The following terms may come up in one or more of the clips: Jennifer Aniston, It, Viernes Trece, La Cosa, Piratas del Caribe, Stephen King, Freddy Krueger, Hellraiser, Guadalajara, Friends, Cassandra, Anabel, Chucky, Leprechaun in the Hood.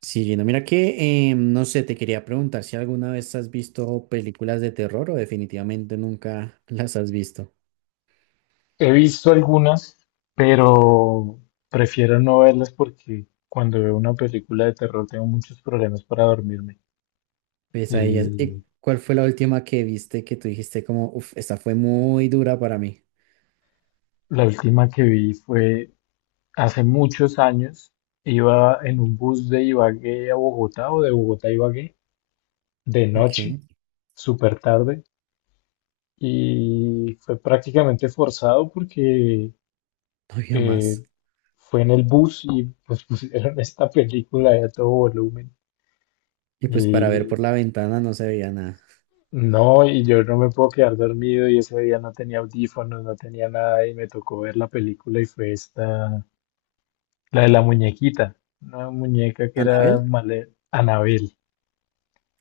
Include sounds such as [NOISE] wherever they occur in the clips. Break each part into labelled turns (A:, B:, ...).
A: Sí, Gino, mira que, no sé, te quería preguntar si alguna vez has visto películas de terror o definitivamente nunca las has visto.
B: He visto algunas, pero prefiero no verlas porque cuando veo una película de terror tengo muchos problemas para dormirme.
A: Pues a ellas,
B: Y
A: ¿cuál fue la última que viste que tú dijiste como, uff, esta fue muy dura para mí?
B: la última que vi fue hace muchos años. Iba en un bus de Ibagué a Bogotá o de Bogotá a Ibagué de
A: Ok, no
B: noche, súper tarde, y fue prácticamente forzado porque
A: había más.
B: eh, fue en el bus y pues [LAUGHS] pusieron esta película de a todo volumen.
A: Y pues para ver
B: Y
A: por la ventana no se veía nada.
B: No, y yo no me puedo quedar dormido y ese día no tenía audífonos, no tenía nada y me tocó ver la película y fue esta, la de la muñequita, una muñeca que
A: ¿Anabel?
B: era Anabel.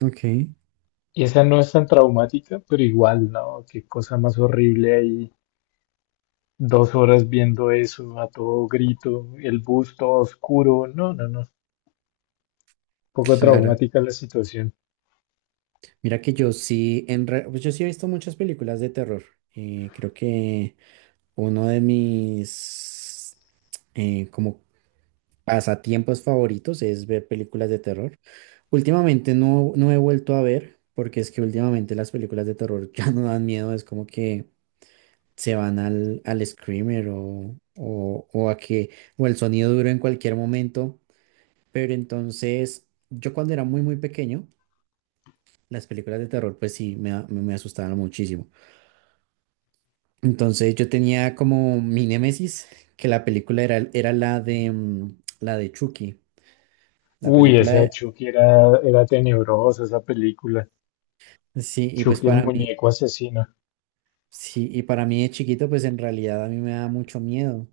A: Ok,
B: Y esa no es tan traumática, pero igual, ¿no? Qué cosa más horrible ahí, 2 horas viendo eso a todo grito, el bus todo oscuro, no, no, no, poco
A: claro.
B: traumática la situación.
A: Mira que yo sí, pues yo sí he visto muchas películas de terror. Creo que uno de mis como pasatiempos favoritos es ver películas de terror. Últimamente no he vuelto a ver, porque es que últimamente las películas de terror [LAUGHS] ya no dan miedo, es como que se van al screamer o a que, o el sonido duro en cualquier momento. Pero entonces, yo cuando era muy, muy pequeño, las películas de terror, pues sí, me, a- me me asustaban muchísimo. Entonces yo tenía como mi némesis, que la película era la de, la de Chucky, la
B: Uy,
A: película
B: esa de
A: de...
B: Chucky era tenebrosa, esa película,
A: Sí, y pues
B: Chucky el
A: para mí.
B: muñeco asesino.
A: Sí, y para mí de chiquito, pues en realidad a mí me da mucho miedo.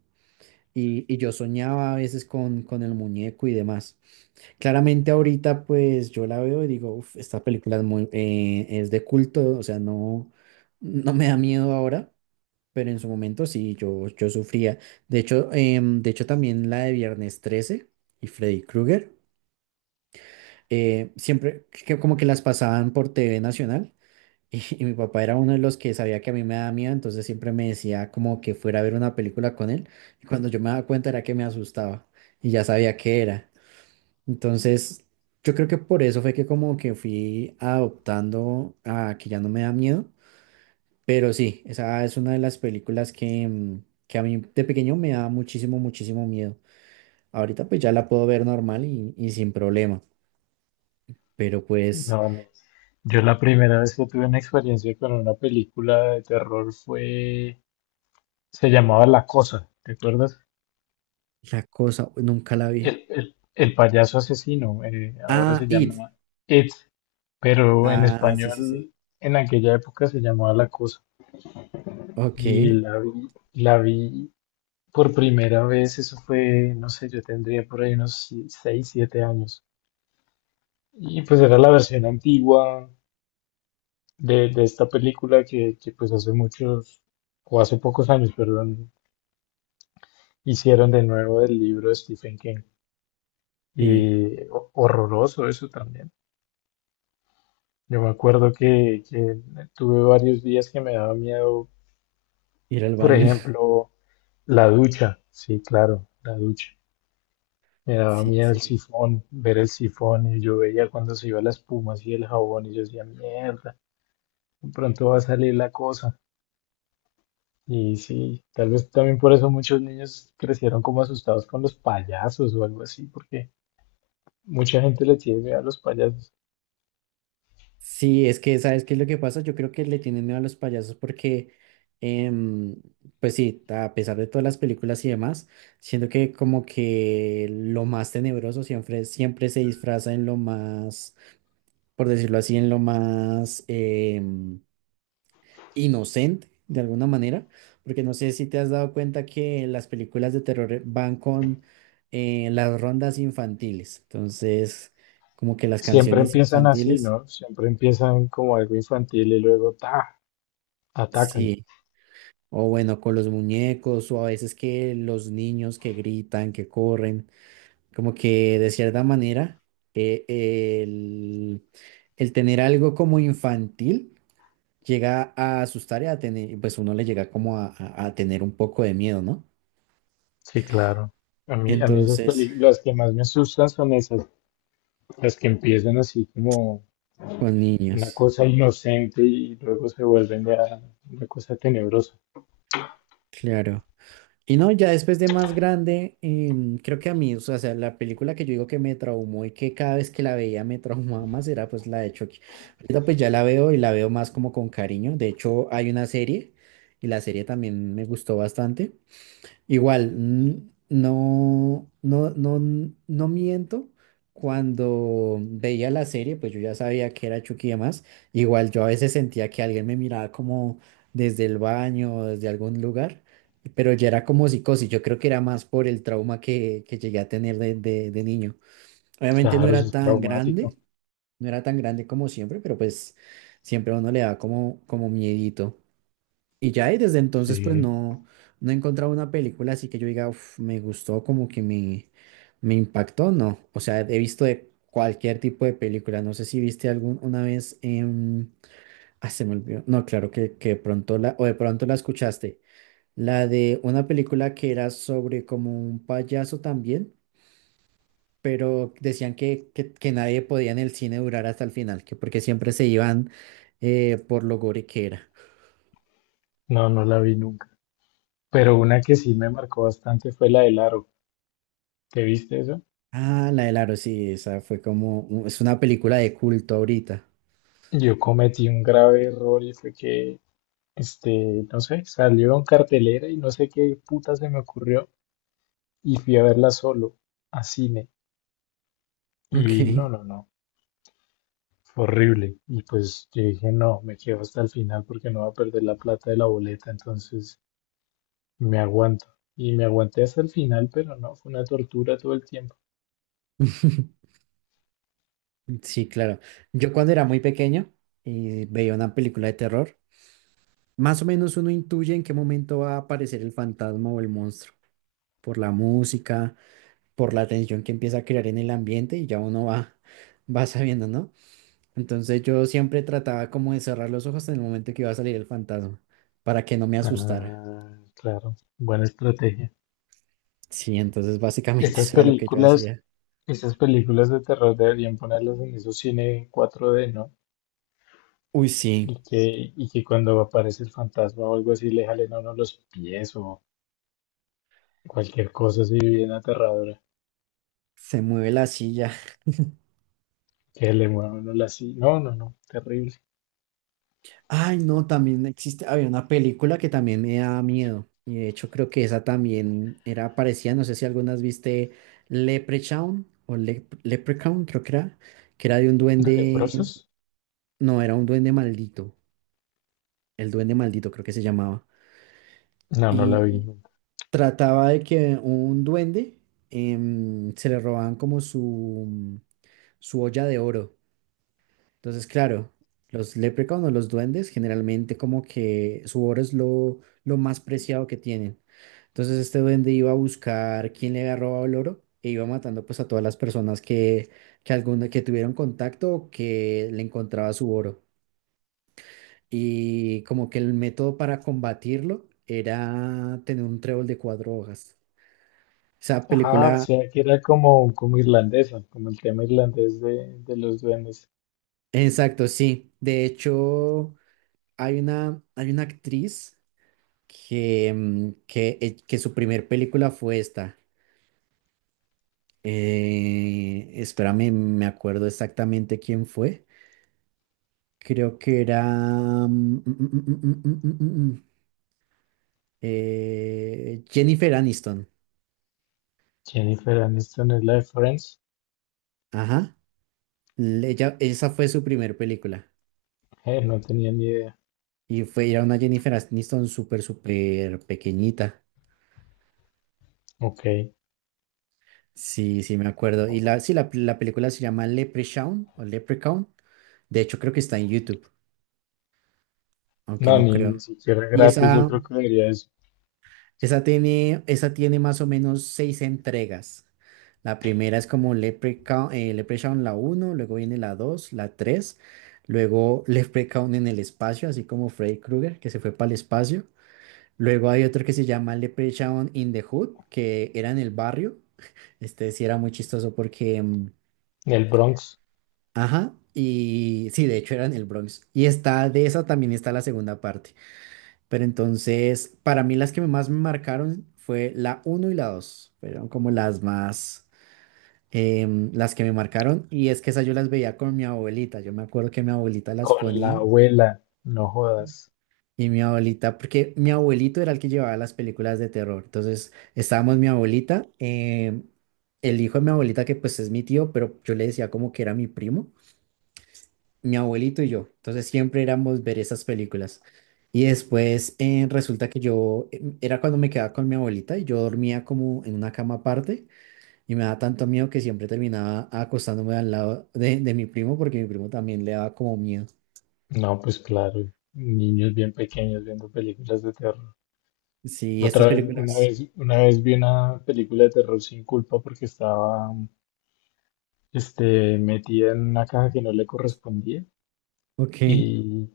A: Y yo soñaba a veces con el muñeco y demás. Claramente ahorita, pues yo la veo y digo, "Uf, esta película es muy, es de culto, o sea, no, no me da miedo ahora, pero en su momento sí, yo sufría. De hecho, de hecho también la de Viernes Trece y Freddy Krueger, siempre que como que las pasaban por TV Nacional. Y mi papá era uno de los que sabía que a mí me daba miedo, entonces siempre me decía como que fuera a ver una película con él. Y cuando yo me daba cuenta era que me asustaba y ya sabía qué era. Entonces, yo creo que por eso fue que como que fui adoptando a que ya no me da miedo. Pero sí, esa es una de las películas que, que a mí de pequeño me daba muchísimo, muchísimo miedo. Ahorita pues ya la puedo ver normal y sin problema. Pero pues
B: No, yo la primera vez que tuve una experiencia con una película de terror se llamaba La Cosa, ¿te acuerdas?
A: la cosa, nunca la vi.
B: El payaso asesino, ahora
A: Ah,
B: se
A: It.
B: llama It, pero en
A: Ah, sí, sí, sí.
B: español en aquella época se llamaba La Cosa.
A: Ok,
B: Y la vi por primera vez, eso fue, no sé, yo tendría por ahí unos si, 6, 7 años. Y pues era la versión antigua, de esta película pues hace muchos, o hace pocos años, perdón, hicieron de nuevo del libro de Stephen King.
A: sí,
B: Y horroroso eso también. Yo me acuerdo que tuve varios días que me daba miedo,
A: ir al
B: por
A: baño. [LAUGHS]
B: ejemplo, la ducha. Sí, claro, la ducha. Me daba
A: Sí,
B: miedo el
A: sí.
B: sifón, ver el sifón y yo veía cuando se iba la espuma así el jabón y yo decía, mierda, de pronto va a salir la cosa. Y sí, tal vez también por eso muchos niños crecieron como asustados con los payasos o algo así, porque mucha gente le tiene miedo a los payasos.
A: Sí, es que, ¿sabes qué es lo que pasa? Yo creo que le tienen miedo a los payasos porque, em, pues sí, a pesar de todas las películas y demás, siento que como que lo más tenebroso siempre, siempre se disfraza en lo más, por decirlo así, en lo más, inocente de alguna manera, porque no sé si te has dado cuenta que las películas de terror van con las rondas infantiles, entonces como que las
B: Siempre
A: canciones
B: empiezan así,
A: infantiles,
B: ¿no? Siempre empiezan como algo infantil y luego ta, atacan.
A: sí, o bueno, con los muñecos o a veces que los niños que gritan, que corren, como que de cierta manera eh, el, el tener algo como infantil llega a asustar y a tener, pues uno le llega como a tener un poco de miedo, ¿no?
B: Sí, claro. A mí esas
A: Entonces,
B: películas, las que más me asustan son esas, las que empiezan así como
A: con
B: una
A: niños,
B: cosa inocente y luego se vuelven ya una cosa tenebrosa.
A: claro. Y no, ya después de más grande, creo que a mí, la película que yo digo que me traumó y que cada vez que la veía me [LAUGHS] traumaba más era pues la de Chucky. Ahorita pues ya la veo y la veo más como con cariño. De hecho, hay una serie y la serie también me gustó bastante. Igual, no miento. Cuando veía la serie, pues yo ya sabía que era Chucky y demás. Igual yo a veces sentía que alguien me miraba como desde el baño o desde algún lugar, pero ya era como psicosis. Yo creo que era más por el trauma que llegué a tener de niño. Obviamente no
B: Claro, eso
A: era
B: es
A: tan
B: traumático.
A: grande, no era tan grande como siempre, pero pues siempre a uno le da como miedito. Y desde entonces, pues
B: Sí,
A: no, no he encontrado una película así que yo diga, "Uf, me gustó, como que me impactó, no. O sea, he visto de cualquier tipo de película. No sé si viste alguna vez, ah, se me olvidó. No, claro que de pronto la, o de pronto la escuchaste. La de una película que era sobre como un payaso también, pero decían que nadie podía en el cine durar hasta el final, que porque siempre se iban por lo gore que era.
B: no, no la vi nunca. Pero una que sí me marcó bastante fue la del aro. ¿Te viste eso?
A: Ah, la del aro, sí, esa fue como, es una película de culto ahorita.
B: Yo cometí un grave error y fue que, no sé, salió en cartelera y no sé qué puta se me ocurrió y fui a verla solo a cine. Y
A: Ok.
B: no, no, no, fue horrible. Y pues yo dije, no, me quedo hasta el final porque no va a perder la plata de la boleta, entonces me aguanto. Y me aguanté hasta el final, pero no, fue una tortura todo el tiempo.
A: [LAUGHS] Sí, claro. Yo cuando era muy pequeño y veía una película de terror, más o menos uno intuye en qué momento va a aparecer el fantasma o el monstruo, por la música, por la tensión que empieza a crear en el ambiente y ya uno va, [LAUGHS] va sabiendo, ¿no? Entonces yo siempre trataba como de cerrar los ojos en el momento que iba a salir el fantasma, para que no me asustara.
B: Ah, claro, buena estrategia.
A: Sí, entonces básicamente [LAUGHS]
B: Estas
A: eso era lo que yo
B: películas
A: hacía.
B: Esas películas de terror deberían ponerlas en esos cine 4D, ¿no?
A: Uy, sí.
B: Y que cuando aparece el fantasma o algo así le jalen a uno los pies o cualquier cosa así bien aterradora.
A: Se mueve la silla. [LAUGHS]
B: Que le muevan a uno la silla. No, no, no, terrible.
A: Ay, no, también existe, había una película que también me daba miedo. Y de hecho creo que esa también era parecida, no sé si algunas viste Leprechaun Leprechaun, creo que era de un
B: ¿De
A: duende,
B: leprosos?
A: no, era un duende maldito, el duende maldito creo que se llamaba.
B: No, no la vi
A: Y
B: nunca.
A: trataba de que un duende se le robaban como su olla de oro. Entonces, claro, los leprechauns o los duendes generalmente como que su oro es lo más preciado que tienen. Entonces este duende iba a buscar quién le había robado el oro e iba matando pues a todas las personas que tuvieron contacto o que le encontraba su oro. Y como que el método para combatirlo era tener un trébol de cuatro hojas. Esa
B: Ah, o
A: película,
B: sea que era como, como irlandesa, como el tema irlandés de los duendes.
A: exacto, sí. De hecho, hay una actriz que su primer película fue esta. Espérame, me acuerdo exactamente quién fue. Creo que era mm, mm, mm, mm, mm, mm, mm, mm, mm, mm. Jennifer Aniston.
B: Jennifer Aniston es la de Friends.
A: Ajá. Ella, esa fue su primer película.
B: No tenía ni idea.
A: Y fue, era una Jennifer Aniston súper, súper pequeñita.
B: Ok.
A: Sí, sí, me acuerdo. La película se llama Leprechaun o Leprechaun. De hecho, creo que está en YouTube, aunque
B: No,
A: no
B: ni
A: creo.
B: siquiera
A: Y
B: gratis, yo
A: esa,
B: creo que debería eso.
A: Esa tiene más o menos seis entregas. La primera es como Leprechaun, Leprechaun la uno, luego viene la dos, la tres, luego Leprechaun en el espacio, así como Freddy Krueger, que se fue para el espacio. Luego hay otro que se llama Leprechaun in the Hood, que era en el barrio. Este sí era muy chistoso porque,
B: El Bronx.
A: ajá, y sí, de hecho era en el Bronx. Y está, de esa también está la segunda parte. Pero entonces, para mí las que más me marcaron fue la uno y la dos. Fueron como las más, las que me marcaron. Y es que esas yo las veía con mi abuelita. Yo me acuerdo que mi abuelita las
B: Con la
A: ponía.
B: abuela, no jodas.
A: Y mi abuelita, porque mi abuelito era el que llevaba las películas de terror. Entonces, estábamos mi abuelita, el hijo de mi abuelita, que pues es mi tío, pero yo le decía como que era mi primo, mi abuelito y yo. Entonces siempre éramos ver esas películas. Y después resulta que yo, era cuando me quedaba con mi abuelita y yo dormía como en una cama aparte y me daba tanto miedo que siempre terminaba acostándome al lado de mi primo porque mi primo también le daba como miedo.
B: No, pues claro, niños bien pequeños viendo películas de terror.
A: Sí, estas
B: Otra vez, una
A: películas.
B: vez, una vez vi una película de terror sin culpa porque estaba, metida en una caja que no le correspondía
A: Ok,
B: y,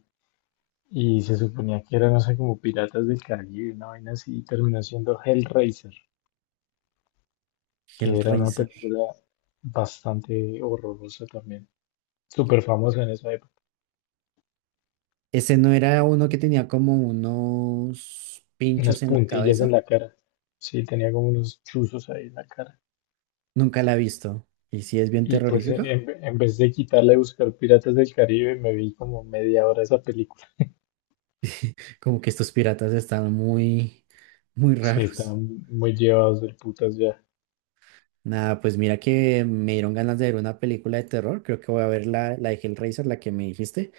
B: y se suponía que era, no sé, como Piratas del Caribe, una vaina así, y terminó siendo Hellraiser, que era una
A: Hellraiser.
B: película bastante horrorosa también, súper famosa en esa época.
A: Ese no era uno que tenía como unos
B: Unas
A: pinchos en la
B: puntillas en
A: cabeza.
B: la cara. Sí, tenía como unos chuzos ahí en la cara.
A: Nunca la he visto. Y sí es bien
B: Y pues en,
A: terrorífica.
B: en vez de quitarla y buscar Piratas del Caribe, me vi como media hora esa película.
A: Como que estos piratas están muy, muy
B: Sí,
A: raros.
B: estaban muy llevados del putas ya.
A: Nada, pues mira que me dieron ganas de ver una película de terror. Creo que voy a ver la de Hellraiser, la que me dijiste,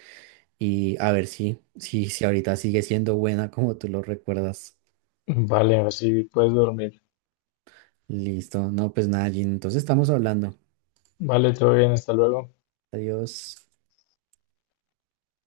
A: y a ver si ahorita sigue siendo buena como tú lo recuerdas.
B: Vale, así puedes dormir.
A: Listo. No, pues nada, Jin. Entonces estamos hablando.
B: Vale, todo bien, hasta luego.
A: Adiós.